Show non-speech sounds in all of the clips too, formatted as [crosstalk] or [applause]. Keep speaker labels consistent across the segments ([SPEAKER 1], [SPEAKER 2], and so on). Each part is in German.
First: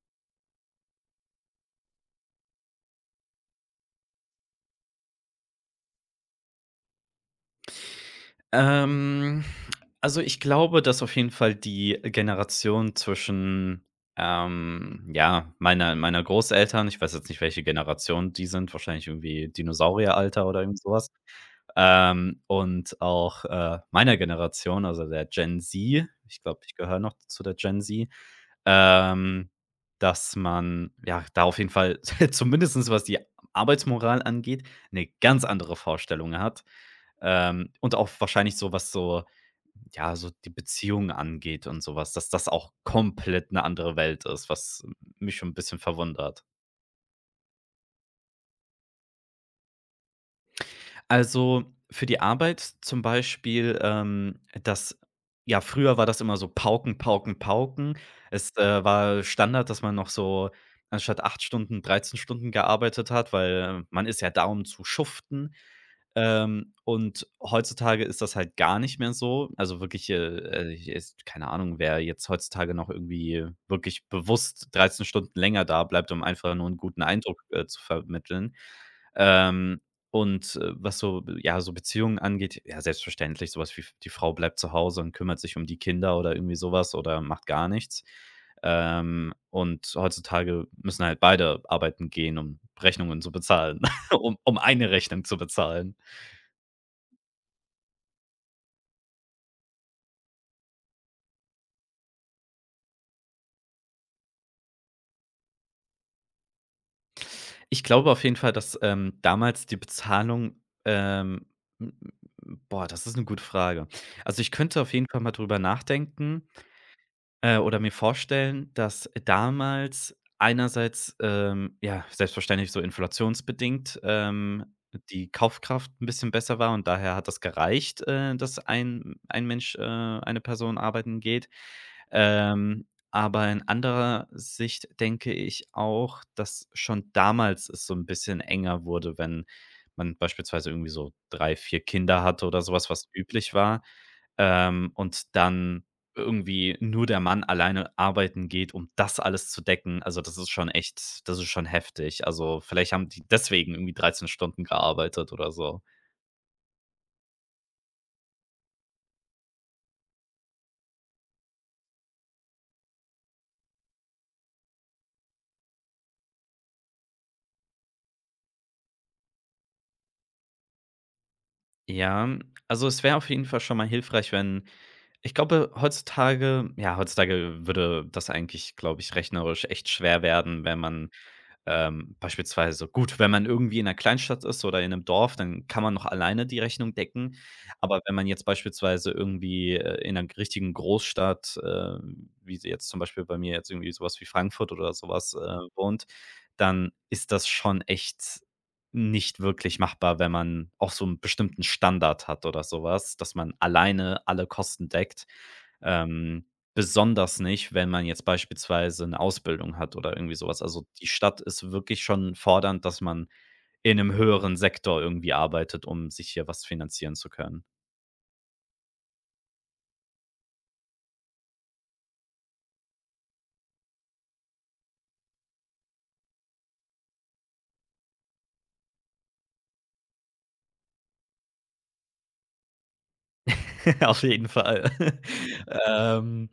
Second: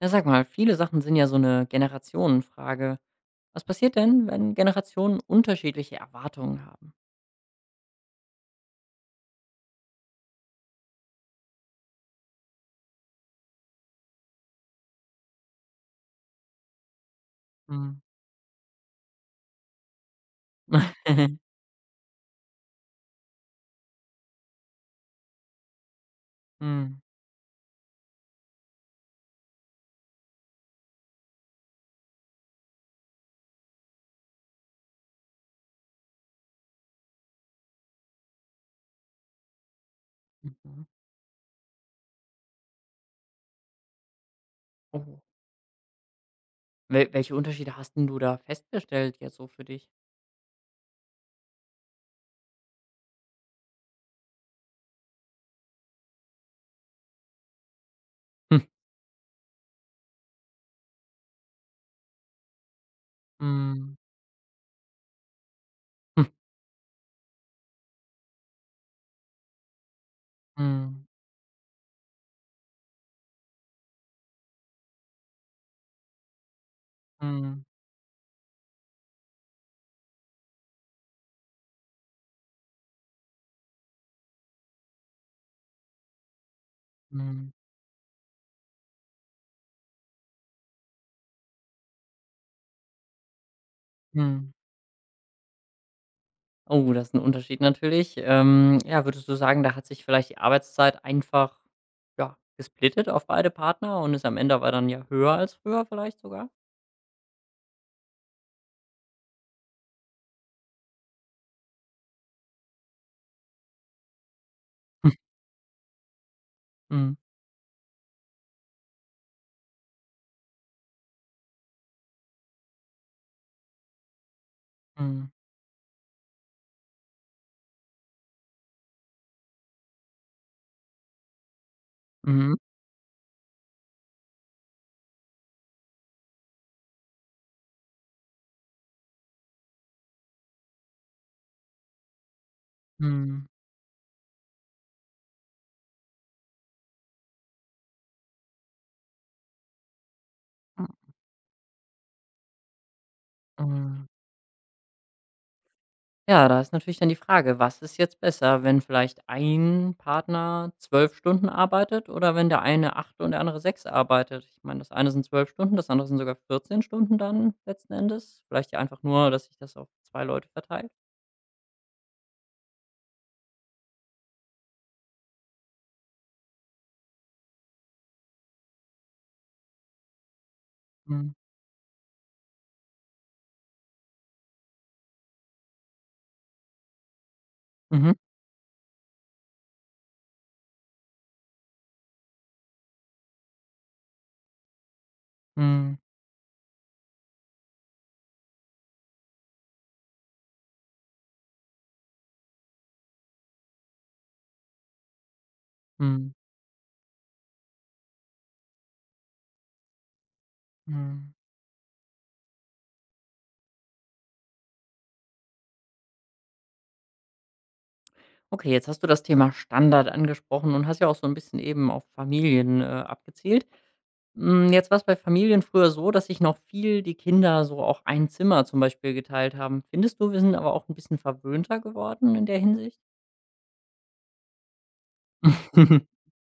[SPEAKER 1] Ja, sag mal, viele Sachen sind ja so eine Generationenfrage. Was passiert denn, wenn Generationen unterschiedliche Erwartungen haben?
[SPEAKER 2] Ähm, also, ich glaube, dass auf jeden Fall die Generation zwischen, ja, meiner Großeltern, ich weiß jetzt nicht, welche
[SPEAKER 1] Mhm.
[SPEAKER 2] Generation die sind, wahrscheinlich irgendwie Dinosaurieralter oder irgend sowas,
[SPEAKER 1] Mhm. [laughs]
[SPEAKER 2] und auch, meiner Generation, also der Gen Z, ich glaube, ich gehöre noch zu der Gen Z, ähm, dass man, ja, da auf jeden Fall [laughs] zumindest, was die Arbeitsmoral angeht, eine ganz andere Vorstellung hat. Und auch wahrscheinlich so, was so, ja, so die
[SPEAKER 1] Mhm.
[SPEAKER 2] Beziehungen angeht und sowas, dass das auch komplett eine andere Welt ist, was
[SPEAKER 1] Oh,
[SPEAKER 2] mich schon ein bisschen verwundert.
[SPEAKER 1] welche Unterschiede hast 'n du da festgestellt jetzt so für dich?
[SPEAKER 2] Also, für die Arbeit zum Beispiel, das ja, früher war das immer so pauken, pauken, pauken. Es,
[SPEAKER 1] Hm.
[SPEAKER 2] äh, war Standard, dass man noch so anstatt 8 Stunden, 13 Stunden gearbeitet hat, weil,
[SPEAKER 1] Mhm.
[SPEAKER 2] man ist ja da, um zu schuften.
[SPEAKER 1] Hm.
[SPEAKER 2] Und heutzutage ist das halt gar nicht mehr so. Also, wirklich,
[SPEAKER 1] Mhm.
[SPEAKER 2] ist keine Ahnung, wer jetzt heutzutage noch irgendwie wirklich bewusst 13 Stunden länger da bleibt, um einfach nur einen guten Eindruck
[SPEAKER 1] Mhm.
[SPEAKER 2] zu vermitteln. Ähm und, was so, ja, so Beziehungen angeht, ja, selbstverständlich sowas wie die Frau bleibt zu Hause und kümmert sich um die Kinder oder irgendwie sowas oder macht
[SPEAKER 1] Mhm.
[SPEAKER 2] gar nichts. Und heutzutage müssen halt beide arbeiten gehen, um Rechnungen zu bezahlen, [laughs] um
[SPEAKER 1] Mhm.
[SPEAKER 2] um eine Rechnung zu bezahlen.
[SPEAKER 1] Oh, das ist 'n Unterschied natürlich. Ja, würdest du sagen, da hat sich vielleicht die Arbeitszeit einfach, ja, gesplittet auf beide Partner und ist am Ende aber dann ja höher als früher vielleicht sogar?
[SPEAKER 2] Ich glaube auf jeden Fall, dass, damals die Bezahlung, ähm, m m boah, das ist eine gute Frage. Also, ich könnte auf jeden Fall mal drüber nachdenken,
[SPEAKER 1] Mhm.
[SPEAKER 2] Äh, oder mir vorstellen, dass damals einerseits, ja, selbstverständlich so inflationsbedingt,
[SPEAKER 1] Mhm.
[SPEAKER 2] die Kaufkraft ein bisschen besser war und daher hat das gereicht, dass ein Mensch, eine Person arbeiten geht.
[SPEAKER 1] Mhm.
[SPEAKER 2] Ähm, aber in anderer Sicht denke ich auch, dass schon damals es so ein bisschen enger wurde, wenn man beispielsweise irgendwie so 3 4 Kinder hatte oder sowas, was
[SPEAKER 1] Mhm.
[SPEAKER 2] üblich war, und dann irgendwie nur der Mann alleine arbeiten geht, um das alles zu decken. Also, das ist schon echt, das ist schon heftig. Also, vielleicht haben die deswegen irgendwie
[SPEAKER 1] Mhm.
[SPEAKER 2] 13 Stunden gearbeitet oder so.
[SPEAKER 1] Ja, da ist natürlich dann die Frage, was ist jetzt besser, wenn vielleicht ein Partner 12 Stunden arbeitet oder wenn der eine 8 und der andere 6 arbeitet? Ich meine, das eine sind 12 Stunden, das andere sind sogar 14 Stunden dann letzten Endes. Vielleicht ja einfach nur, dass sich das auf 2 Leute verteilt.
[SPEAKER 2] Ja, also es wäre auf jeden Fall schon mal hilfreich, wenn ich glaube, heutzutage, ja, heutzutage würde das eigentlich, glaube ich, rechnerisch echt schwer werden, wenn man
[SPEAKER 1] Mhm.
[SPEAKER 2] beispielsweise so, gut, wenn man irgendwie in einer Kleinstadt ist oder in einem Dorf, dann kann man noch alleine die Rechnung decken. Aber wenn
[SPEAKER 1] Mhm.
[SPEAKER 2] man jetzt beispielsweise irgendwie, in einer richtigen Großstadt, wie sie jetzt zum Beispiel bei mir jetzt irgendwie sowas wie Frankfurt oder sowas
[SPEAKER 1] Mhm.
[SPEAKER 2] wohnt, dann ist das schon echt nicht wirklich machbar, wenn man auch so einen bestimmten Standard hat oder sowas, dass man alleine alle Kosten deckt.
[SPEAKER 1] Mhm.
[SPEAKER 2] Ähm. Besonders nicht, wenn man jetzt beispielsweise 'ne Ausbildung hat oder irgendwie so was. Also, die
[SPEAKER 1] Mhm.
[SPEAKER 2] Stadt ist wirklich schon fordernd, dass man in 'nem höheren Sektor irgendwie arbeitet, um sich hier was finanzieren zu können.
[SPEAKER 1] Okay, jetzt hast du das Thema Standard angesprochen und hast ja auch so ein bisschen eben auf Familien, abgezielt. Hm, jetzt war es bei Familien früher so, dass sich noch viel die Kinder so auch ein Zimmer zum Beispiel geteilt haben. Findest du, wir sind aber auch ein bisschen verwöhnter geworden in der Hinsicht?
[SPEAKER 2] [laughs] Auf jeden Fall. [laughs]
[SPEAKER 1] [laughs]
[SPEAKER 2] Ähm.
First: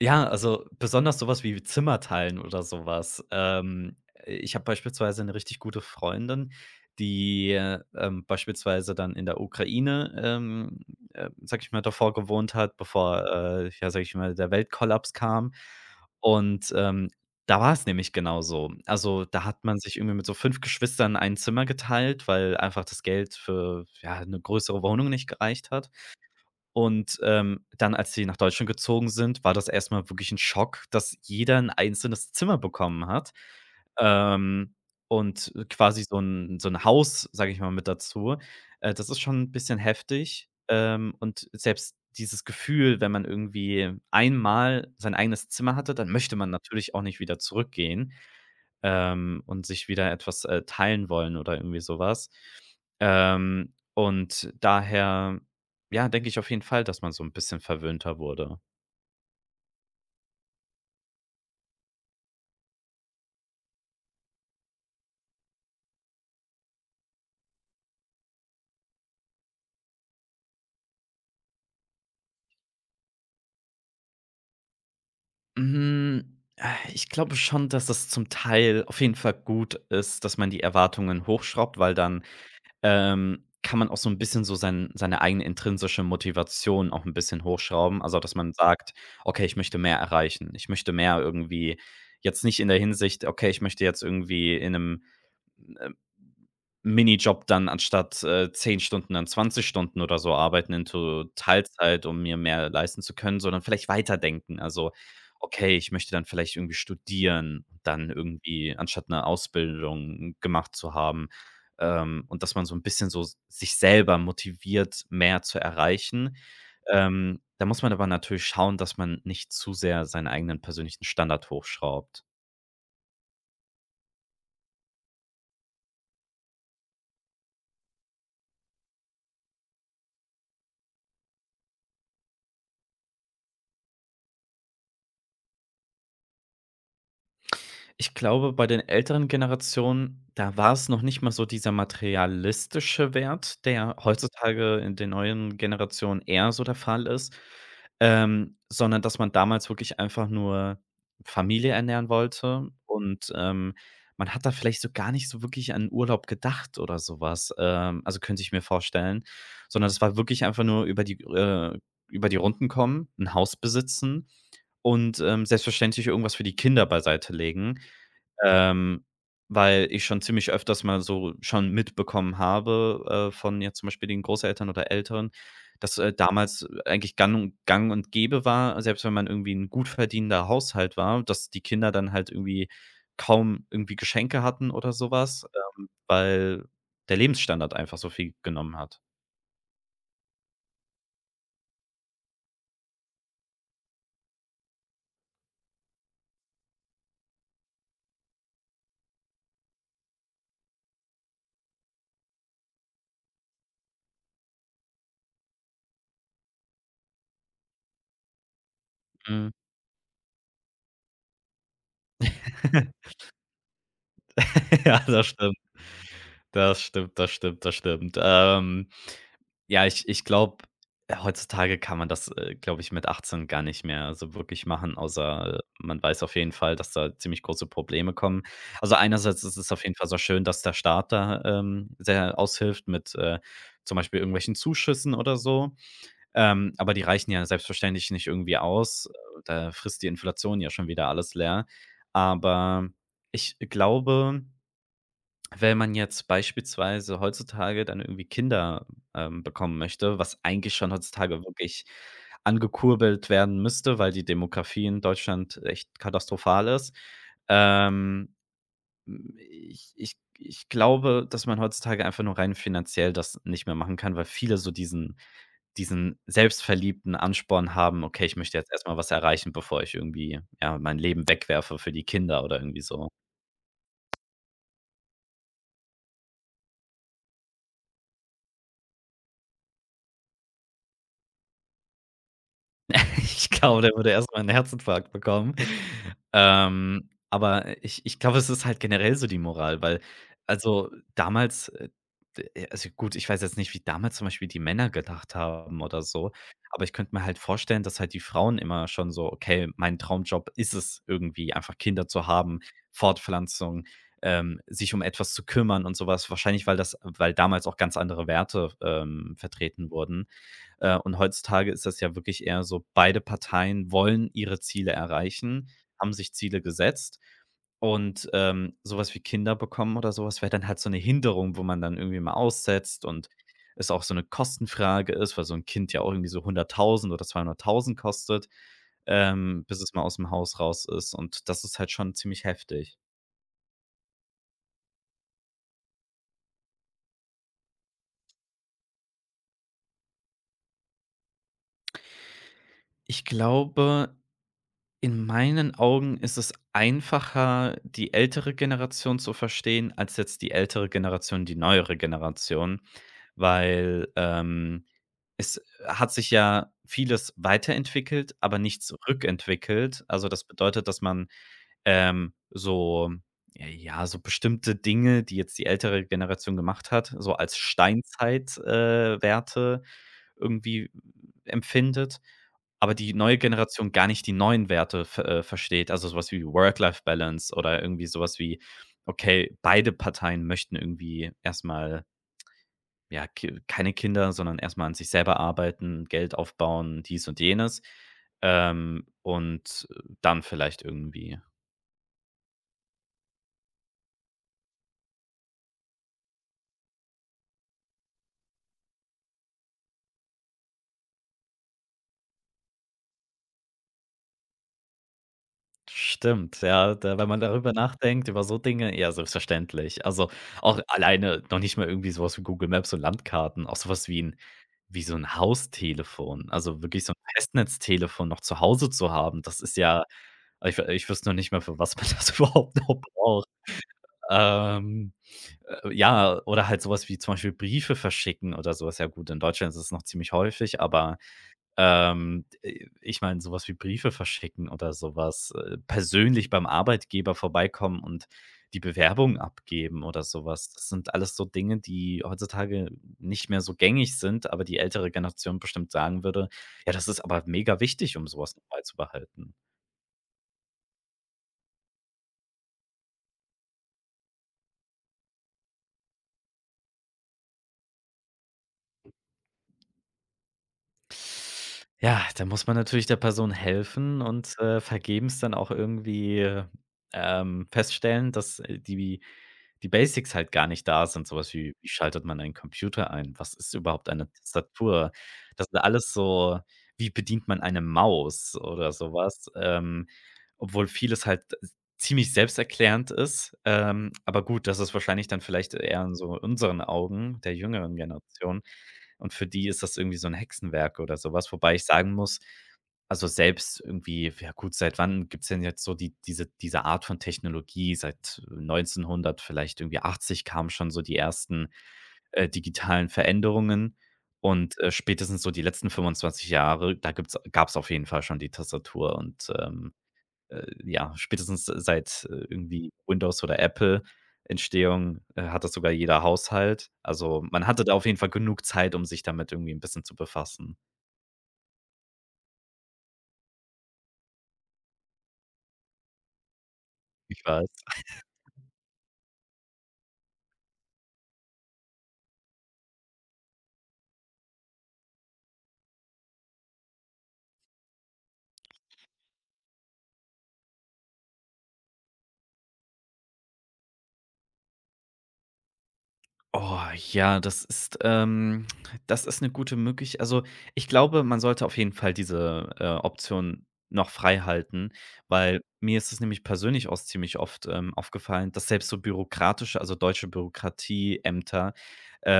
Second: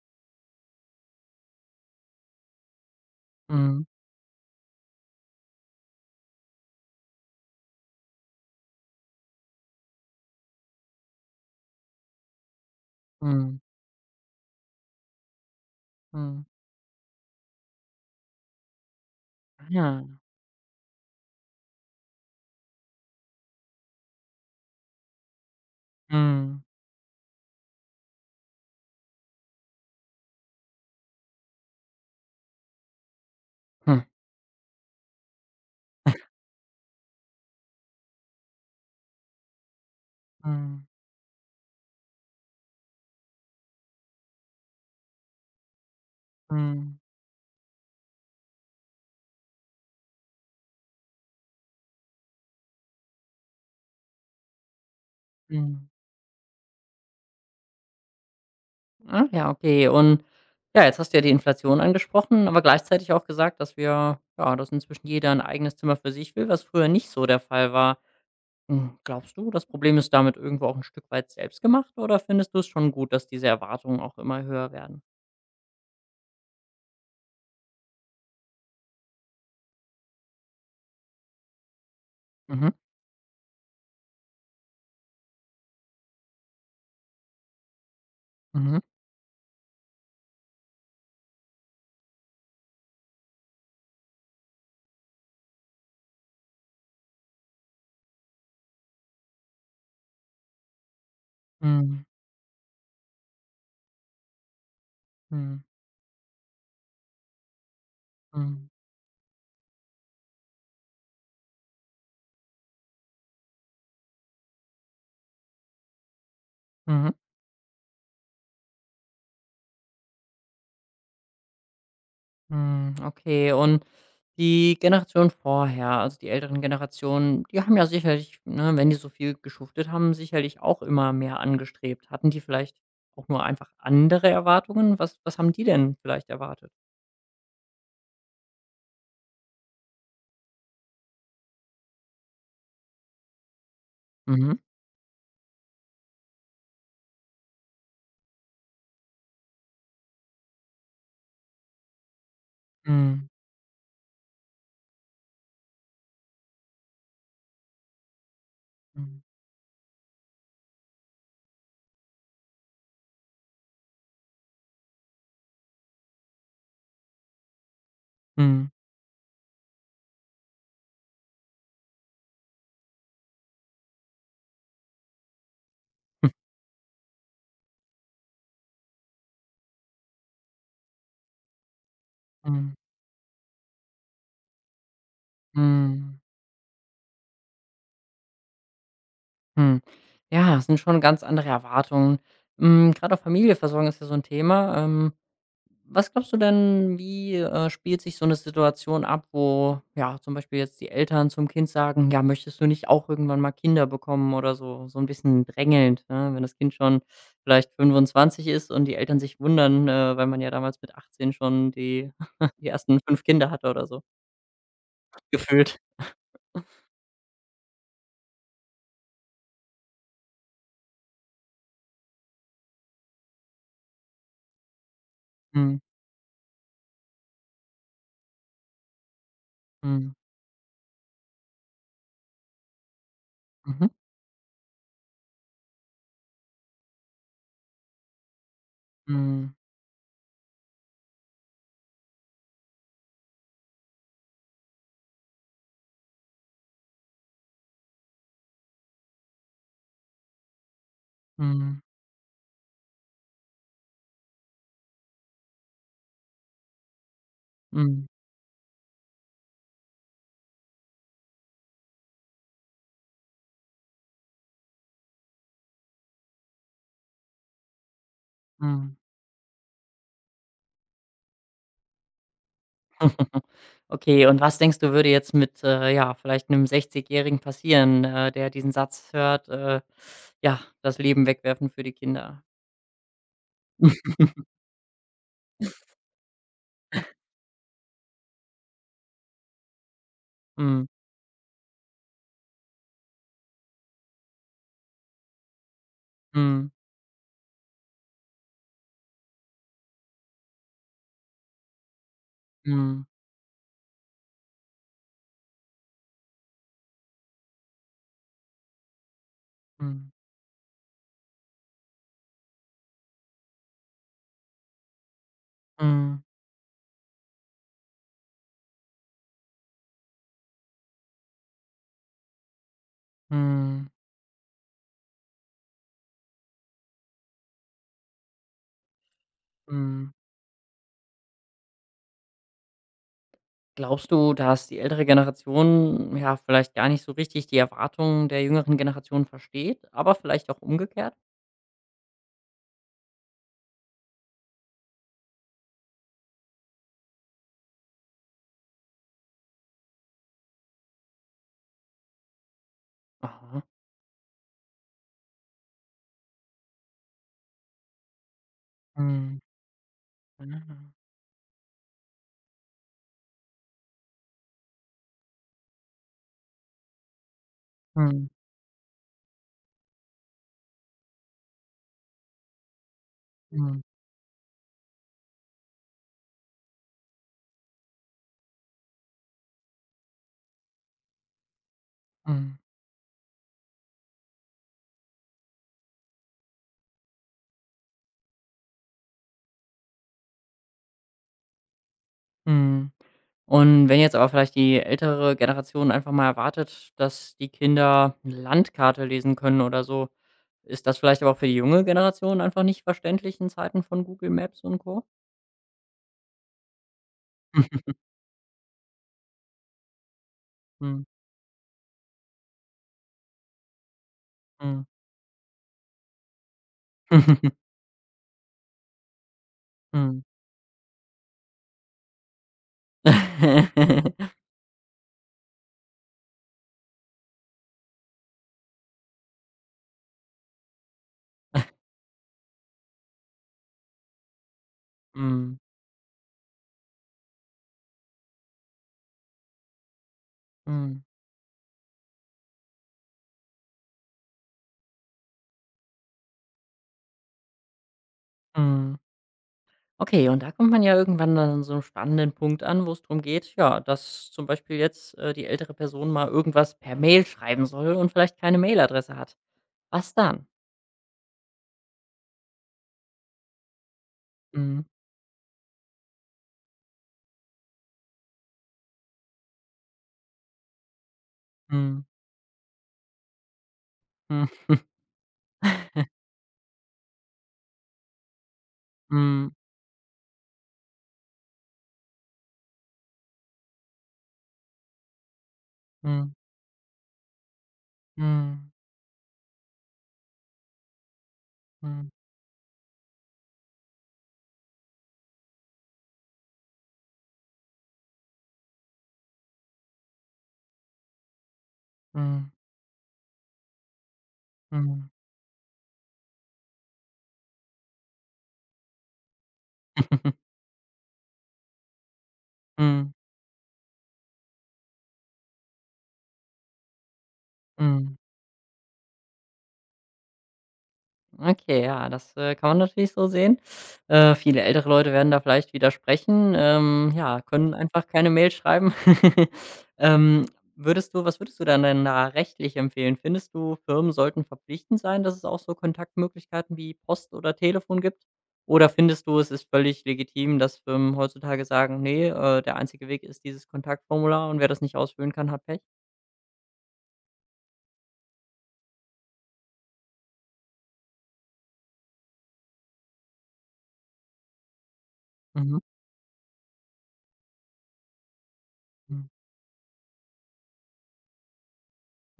[SPEAKER 2] Ja, also besonders sowas wie Zimmer teilen oder sowas.
[SPEAKER 1] Mhm.
[SPEAKER 2] Ich habe beispielsweise eine richtig gute Freundin, die, beispielsweise dann in der Ukraine, sage ich mal, davor gewohnt hat, bevor,
[SPEAKER 1] Mhm.
[SPEAKER 2] äh, ja, sag ich mal, der Weltkollaps kam.
[SPEAKER 1] Mhm.
[SPEAKER 2] Und, da war es nämlich genauso. Also, da hat man sich
[SPEAKER 1] Ja.
[SPEAKER 2] irgendwie mit so 5 Geschwistern ein Zimmer geteilt, weil einfach das Geld für, ja, eine größere Wohnung nicht gereicht hat.
[SPEAKER 1] Mhm.
[SPEAKER 2] Und, dann, als sie nach Deutschland gezogen sind, war das erst mal wirklich ein Schock, dass jeder ein einzelnes Zimmer bekommen hat,
[SPEAKER 1] Hm.
[SPEAKER 2] ähm, und quasi so ein Haus, sage ich mal, mit dazu. Das ist schon ein bisschen heftig,
[SPEAKER 1] Mhm.
[SPEAKER 2] ähm, und selbst dieses Gefühl, wenn man irgendwie einmal sein eigenes Zimmer hatte, dann möchte man natürlich
[SPEAKER 1] Mhm.
[SPEAKER 2] auch nicht wieder zurückgehen und sich wieder etwas, teilen wollen oder irgendwie sowas. Und daher,
[SPEAKER 1] Mhm.
[SPEAKER 2] ja, denke ich auf jeden Fall, dass man so ein bisschen verwöhnter wurde.
[SPEAKER 1] Ah ja, okay. Und ja, jetzt hast du ja die Inflation angesprochen, aber gleichzeitig auch gesagt, dass wir ja, dass inzwischen jeder ein eigenes Zimmer für sich will, was früher nicht so der Fall war. Hm, glaubst du, das Problem ist damit irgendwo auch ein Stück weit selbst gemacht oder findest du es schon gut, dass diese Erwartungen auch immer höher werden?
[SPEAKER 2] Hm, ich glaube schon, dass es zum Teil auf jeden Fall gut ist, dass man die Erwartungen hochschraubt, weil dann,
[SPEAKER 1] Mhm,
[SPEAKER 2] ähm, kann man auch so ein bisschen so seine eigene intrinsische Motivation auch ein bisschen hochschrauben. Also, dass man
[SPEAKER 1] mhm,
[SPEAKER 2] sagt: „Okay, ich möchte mehr erreichen. Ich möchte mehr irgendwie“, jetzt nicht in der Hinsicht: „Okay, ich möchte jetzt irgendwie in einem äh, Minijob dann anstatt, 10 Stunden dann 20 Stunden oder so arbeiten into
[SPEAKER 1] mhm,
[SPEAKER 2] Teilzeit, um mir mehr leisten zu können“, sondern vielleicht weiterdenken. Also:
[SPEAKER 1] mhm,
[SPEAKER 2] „Okay, ich möchte dann vielleicht irgendwie studieren“, dann
[SPEAKER 1] mhm,
[SPEAKER 2] irgendwie anstatt eine Ausbildung gemacht zu haben, und dass man so ein bisschen so s sich selber motiviert, mehr zu erreichen.
[SPEAKER 1] mhm,
[SPEAKER 2] Da muss man aber natürlich schauen, dass man nicht zu sehr seinen eigenen persönlichen Standard hochschraubt.
[SPEAKER 1] mhm, okay. Und die Generation vorher, also die älteren Generationen, die haben ja sicherlich, ne, wenn die so viel geschuftet haben, sicherlich auch immer mehr angestrebt. Hatten die vielleicht auch nur einfach andere Erwartungen? Was haben die denn vielleicht erwartet?
[SPEAKER 2] Ich glaube, bei den älteren Generationen, da war es noch nicht mal so dieser materialistische Wert, der
[SPEAKER 1] Mhm,
[SPEAKER 2] heutzutage in den neuen Generationen eher so der Fall ist, sondern dass man damals wirklich einfach nur Familie ernähren wollte
[SPEAKER 1] mhm,
[SPEAKER 2] und, man hat da vielleicht so gar nicht so wirklich an Urlaub gedacht oder sowas. Also könnte ich mir
[SPEAKER 1] mhm,
[SPEAKER 2] vorstellen, sondern es war wirklich einfach nur über die Runden kommen, ein Haus besitzen und, selbstverständlich irgendwas für die Kinder beiseite legen.
[SPEAKER 1] mhm,
[SPEAKER 2] Ähm, Weil ich schon ziemlich öfters mal so schon mitbekommen habe, von jetzt zum Beispiel den Großeltern oder Eltern, dass,
[SPEAKER 1] hm,
[SPEAKER 2] damals eigentlich gang und gäbe war, selbst wenn man irgendwie ein gut verdienender Haushalt war, dass die Kinder dann halt irgendwie
[SPEAKER 1] mhm,
[SPEAKER 2] kaum irgendwie Geschenke hatten oder sowas,
[SPEAKER 1] mhm.
[SPEAKER 2] weil der Lebensstandard einfach so viel genommen hat.
[SPEAKER 1] Hm. Ja, es sind schon ganz andere Erwartungen. Hm, grad auch Familie versorgen ist ja so ein Thema. Was glaubst du denn, wie, spielt sich so eine Situation ab, wo, ja, zum Beispiel jetzt die Eltern zum Kind sagen: „Ja, möchtest du nicht auch irgendwann mal Kinder bekommen?“ Oder so so ein bisschen drängelnd, ne? Wenn das Kind schon vielleicht 25 ist und die Eltern sich
[SPEAKER 2] Mhm.
[SPEAKER 1] wundern, weil man ja damals mit 18 schon die [laughs] die ersten
[SPEAKER 2] [laughs]
[SPEAKER 1] fünf Kinder hatte oder so
[SPEAKER 2] Ja, das stimmt.
[SPEAKER 1] gefühlt.
[SPEAKER 2] Das stimmt, das stimmt, das stimmt. Ja, ich glaube, heutzutage kann man das, glaube ich, mit 18 gar nicht mehr so wirklich machen, außer,
[SPEAKER 1] Mhm.
[SPEAKER 2] man weiß auf jeden Fall, dass da ziemlich große Probleme kommen. Also, einerseits ist es auf jeden Fall
[SPEAKER 1] Mhm.
[SPEAKER 2] so schön, dass der Staat da, sehr aushilft mit,
[SPEAKER 1] Mhm.
[SPEAKER 2] zum Beispiel irgendwelchen Zuschüssen oder so. Aber die reichen ja selbstverständlich nicht irgendwie aus.
[SPEAKER 1] Mhm.
[SPEAKER 2] Da frisst die Inflation ja schon wieder alles leer. Aber ich glaube, wenn man jetzt beispielsweise heutzutage dann irgendwie Kinder, bekommen möchte, was eigentlich schon heutzutage
[SPEAKER 1] Mhm.
[SPEAKER 2] wirklich angekurbelt werden müsste, weil die Demografie in Deutschland echt katastrophal ist.
[SPEAKER 1] Mhm.
[SPEAKER 2] Ähm, ich glaube, dass man heutzutage einfach nur rein finanziell das nicht mehr machen kann, weil viele so diesen selbstverliebten Ansporn haben: „Okay, ich möchte jetzt
[SPEAKER 1] Mhm.
[SPEAKER 2] erstmal was erreichen, bevor ich irgendwie, ja, mein Leben wegwerfe für die Kinder“ oder irgendwie so.
[SPEAKER 1] [laughs] Okay, und was denkst du, würde jetzt mit, ja, vielleicht 'nem Sechzigjährigen passieren, der diesen Satz hört, ja, das Leben wegwerfen für die Kinder?
[SPEAKER 2] [laughs] Ich glaube, der würde erst mal
[SPEAKER 1] [laughs]
[SPEAKER 2] 'n Herzinfarkt bekommen. Aber ich glaube, es ist halt generell so die Moral, weil,
[SPEAKER 1] Mhm.
[SPEAKER 2] also, damals, d also, gut, ich weiß jetzt nicht, wie damals zum Beispiel die Männer gedacht haben oder so,
[SPEAKER 1] Mhm.
[SPEAKER 2] aber ich könnte mir halt vorstellen, dass halt die Frauen immer schon so: „Okay, mein Traumjob ist es irgendwie, einfach Kinder zu haben,
[SPEAKER 1] Mhm.
[SPEAKER 2] Fortpflanzung, sich um etwas zu kümmern“ und sowas. Wahrscheinlich, weil damals auch ganz andere Werte, vertreten
[SPEAKER 1] Mhm.
[SPEAKER 2] wurden. Und heutzutage ist das ja wirklich eher so, beide Parteien wollen ihre Ziele erreichen, haben
[SPEAKER 1] Mhm.
[SPEAKER 2] sich Ziele gesetzt. Und, so wie Kinder bekommen oder sowas wäre dann halt so eine Hinderung, wo man dann irgendwie mal aussetzt und
[SPEAKER 1] Mhm.
[SPEAKER 2] es auch so eine Kostenfrage ist, weil so ein Kind ja auch irgendwie so 100.000 oder 200.000 kostet, bis es mal
[SPEAKER 1] Mhm.
[SPEAKER 2] aus dem Haus raus ist. Und das ist halt schon ziemlich heftig.
[SPEAKER 1] Glaubst du, dass die ältere Generation, ja, vielleicht gar nicht so richtig die Erwartungen der jüngeren Generation versteht, aber vielleicht auch umgekehrt?
[SPEAKER 2] Ich glaube, in meinen Augen ist es einfacher, die ältere Generation zu verstehen, als jetzt die ältere Generation, die neuere Generation,
[SPEAKER 1] Aha.
[SPEAKER 2] weil, es hat sich ja vieles weiterentwickelt, aber nichts
[SPEAKER 1] Mhm.
[SPEAKER 2] rückentwickelt. Also, das bedeutet,
[SPEAKER 1] Mhm.
[SPEAKER 2] dass man, so, ja, so bestimmte Dinge, die jetzt die ältere Generation gemacht hat, so als
[SPEAKER 1] Mhm.
[SPEAKER 2] Steinzeit Werte irgendwie empfindet, aber die neue
[SPEAKER 1] Mhm.
[SPEAKER 2] Generation gar nicht die neuen Werte versteht. Also, sowas wie Work-Life-Balance oder irgendwie sowas wie, okay, beide Parteien möchten irgendwie erstmal,
[SPEAKER 1] Mhm.
[SPEAKER 2] ja, ki keine Kinder, sondern erstmal an sich selber arbeiten, Geld aufbauen, dies und jenes, und dann vielleicht irgendwie.
[SPEAKER 1] Mhm. Und wenn jetzt aber vielleicht die ältere Generation einfach mal erwartet, dass die Kinder 'ne Landkarte lesen können oder so, ist das vielleicht aber auch für die junge Generation einfach nicht verständlich in Zeiten von Google Maps und Co.?
[SPEAKER 2] Stimmt, ja, da, wenn man darüber
[SPEAKER 1] [laughs]
[SPEAKER 2] nachdenkt, über so Dinge, ja, selbstverständlich. Also, auch
[SPEAKER 1] Mhm.
[SPEAKER 2] alleine noch nicht mal irgendwie so was wie Google Maps und Landkarten, auch sowas wie ein
[SPEAKER 1] Mhm.
[SPEAKER 2] wie so ein Haustelefon, also wirklich so ein
[SPEAKER 1] Mhm.
[SPEAKER 2] Festnetztelefon noch zu Hause zu haben, das ist ja,
[SPEAKER 1] Mhm.
[SPEAKER 2] ich wüsste noch nicht mal, für was man [laughs] das überhaupt noch braucht. Ähm, ja, oder halt sowas wie zum Beispiel Briefe verschicken oder sowas. Ja gut, in Deutschland ist es noch ziemlich häufig, aber ich meine, sowas wie Briefe verschicken oder sowas,
[SPEAKER 1] Mhm.
[SPEAKER 2] äh, persönlich beim Arbeitgeber vorbeikommen und die Bewerbung abgeben oder sowas. Das
[SPEAKER 1] Mhm. [laughs]
[SPEAKER 2] sind alles so Dinge, die heutzutage nicht mehr so gängig sind, aber die ältere Generation bestimmt sagen würde: „Ja, das ist aber mega wichtig, um so was noch
[SPEAKER 1] [laughs]
[SPEAKER 2] beizubehalten.“
[SPEAKER 1] Okay, und da kommt man ja irgendwann dann an so 'nem spannenden Punkt an, wo es darum geht, ja, dass zum Beispiel jetzt, die ältere Person mal irgendwas per Mail schreiben soll und vielleicht keine Mailadresse hat. Was dann?
[SPEAKER 2] Ja, da muss man natürlich der Person helfen und,
[SPEAKER 1] Mhm.
[SPEAKER 2] vergebens dann auch irgendwie, feststellen, dass, die Basics halt gar nicht da sind. So was wie: Wie
[SPEAKER 1] Mhm.
[SPEAKER 2] schaltet man einen Computer ein? Was ist überhaupt eine
[SPEAKER 1] Mhm.
[SPEAKER 2] Tastatur? Das sind alles so, wie bedient man eine Maus oder sowas?
[SPEAKER 1] Mhm,
[SPEAKER 2] Obwohl vieles halt ziemlich selbsterklärend ist. Aber gut, das ist wahrscheinlich dann vielleicht eher in so
[SPEAKER 1] mhm,
[SPEAKER 2] unseren Augen, der jüngeren Generation,
[SPEAKER 1] mhm,
[SPEAKER 2] und für die ist das irgendwie so ein Hexenwerk oder sowas. Wobei ich
[SPEAKER 1] mhm,
[SPEAKER 2] sagen muss, also, selbst irgendwie, ja gut, seit wann gibt's denn jetzt so diese Art von Technologie? Seit 1900 vielleicht irgendwie 80 kamen schon so die ersten,
[SPEAKER 1] mhm,
[SPEAKER 2] äh, digitalen Veränderungen und,
[SPEAKER 1] mhm,
[SPEAKER 2] spätestens so die letzten 25 Jahre, da gibt's gab's auf jeden Fall schon die Tastatur und, ähm
[SPEAKER 1] [laughs]
[SPEAKER 2] äh, ja, spätestens seit irgendwie
[SPEAKER 1] mhm,
[SPEAKER 2] Windows oder Apple Entstehung, hat das sogar jeder Haushalt. Also, man hatte da auf
[SPEAKER 1] mhm.
[SPEAKER 2] jeden Fall genug Zeit, um sich damit irgendwie ein bisschen zu befassen.
[SPEAKER 1] Okay, ja, das, kann man natürlich so sehen. Viele ältere Leute werden da vielleicht widersprechen, ja,
[SPEAKER 2] Ich weiß.
[SPEAKER 1] können einfach keine Mail schreiben. [laughs] Ähm, Würdest du dann denn da rechtlich empfehlen? Findest du, Firmen sollten verpflichtend sein, dass es auch so Kontaktmöglichkeiten wie Post oder Telefon gibt? Oder findest du, es ist völlig legitim, dass Firmen heutzutage sagen: nee, der einzige Weg ist dieses Kontaktformular und wer das nicht ausfüllen kann, hat Pech?“
[SPEAKER 2] Oh, ja, das ist eine gute Möglichkeit. Also, ich glaube, man sollte auf jeden Fall diese, Option noch freihalten, weil
[SPEAKER 1] Mhm.
[SPEAKER 2] mir ist es nämlich persönlich auch ziemlich oft, aufgefallen, dass selbst so
[SPEAKER 1] Mhm.
[SPEAKER 2] bürokratische, also deutsche Bürokratieämter,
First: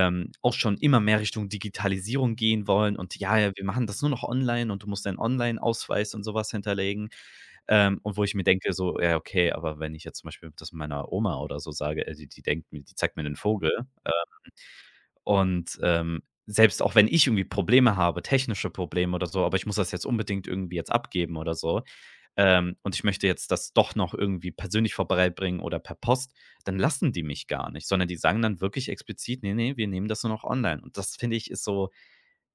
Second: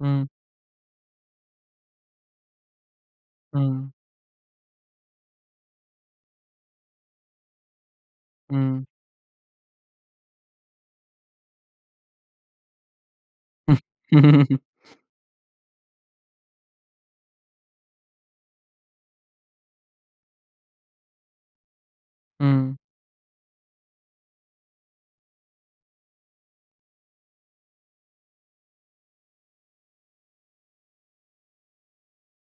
[SPEAKER 1] Mhm.
[SPEAKER 2] auch schon immer mehr Richtung Digitalisierung gehen wollen und: „Ja, ja, wir machen
[SPEAKER 1] Mhm.
[SPEAKER 2] das nur noch online und du musst deinen Onlineausweis und sowas hinterlegen.“ Und wo ich mir denke
[SPEAKER 1] Mhm.
[SPEAKER 2] so: „Ja, okay, aber wenn ich jetzt zum Beispiel das meiner Oma oder so sage, die zeigt mir den Vogel,
[SPEAKER 1] Mhm. [laughs]
[SPEAKER 2] und, selbst auch wenn ich irgendwie Probleme habe, technische Probleme oder so, aber ich muss das jetzt unbedingt irgendwie jetzt abgeben oder so,
[SPEAKER 1] Mhm.
[SPEAKER 2] ähm, und ich möchte jetzt das doch noch irgendwie persönlich vorbeibringen oder per Post, dann lassen die mich gar nicht, sondern die sagen dann wirklich explizit: nee, nee, wir nehmen das nur noch online.“ Und das finde ich, ist so,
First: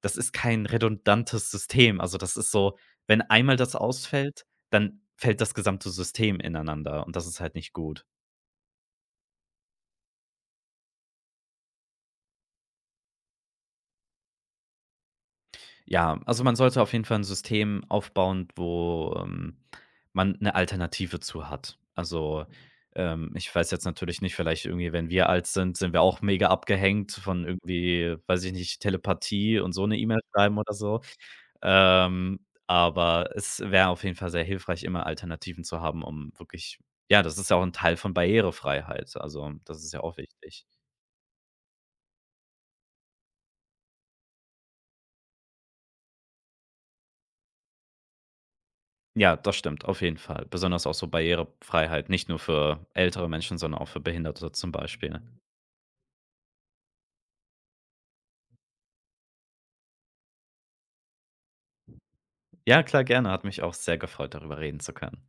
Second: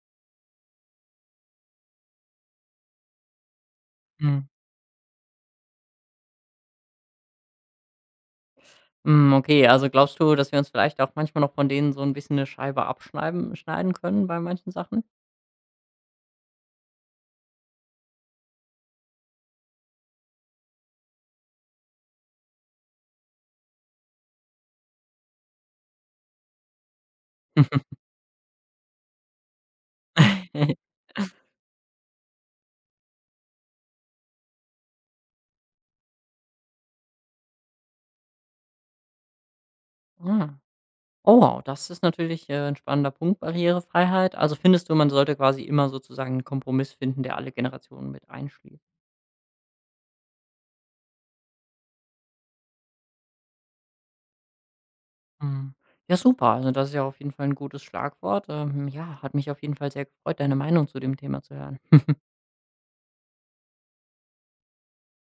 [SPEAKER 2] das ist kein redundantes System. Also, das ist so, wenn einmal das
[SPEAKER 1] Mhm.
[SPEAKER 2] ausfällt, dann fällt das gesamte System ineinander und das ist halt nicht gut.
[SPEAKER 1] Hm, okay, also glaubst du, dass wir uns vielleicht auch manchmal noch von denen so ein bisschen eine Scheibe abschneiden schneiden können bei manchen Sachen?
[SPEAKER 2] Ja, also man sollte auf jeden Fall ein System aufbauen, wo, man eine Alternative zu hat. Also, ich weiß jetzt natürlich nicht, vielleicht irgendwie, wenn wir alt sind, sind wir auch mega abgehängt von irgendwie, weiß ich nicht, Telepathie und so eine E-Mail schreiben oder
[SPEAKER 1] [laughs]
[SPEAKER 2] so. Ähm, aber es wäre auf jeden Fall sehr hilfreich, immer Alternativen zu haben, um wirklich, ja, das ist ja auch ein Teil von Barrierefreiheit. Also, das ist ja auch
[SPEAKER 1] Ah.
[SPEAKER 2] wichtig.
[SPEAKER 1] Oh wow, das ist natürlich, 'n spannender Punkt, Barrierefreiheit. Also findest du, man sollte quasi immer sozusagen einen Kompromiss finden, der alle Generationen mit einschließt?
[SPEAKER 2] Ja, das stimmt, auf jeden Fall. Besonders auch so Barrierefreiheit, nicht nur für ältere Menschen, sondern auch für Behinderte zum Beispiel.
[SPEAKER 1] Mhm. Ja, super. Also das ist ja auf jeden Fall ein gutes Schlagwort. Ja, hat mich auf jeden Fall sehr gefreut, deine Meinung zu dem Thema zu hören.
[SPEAKER 2] Ja, klar, gerne. Hat mich auch sehr gefreut, darüber reden zu können.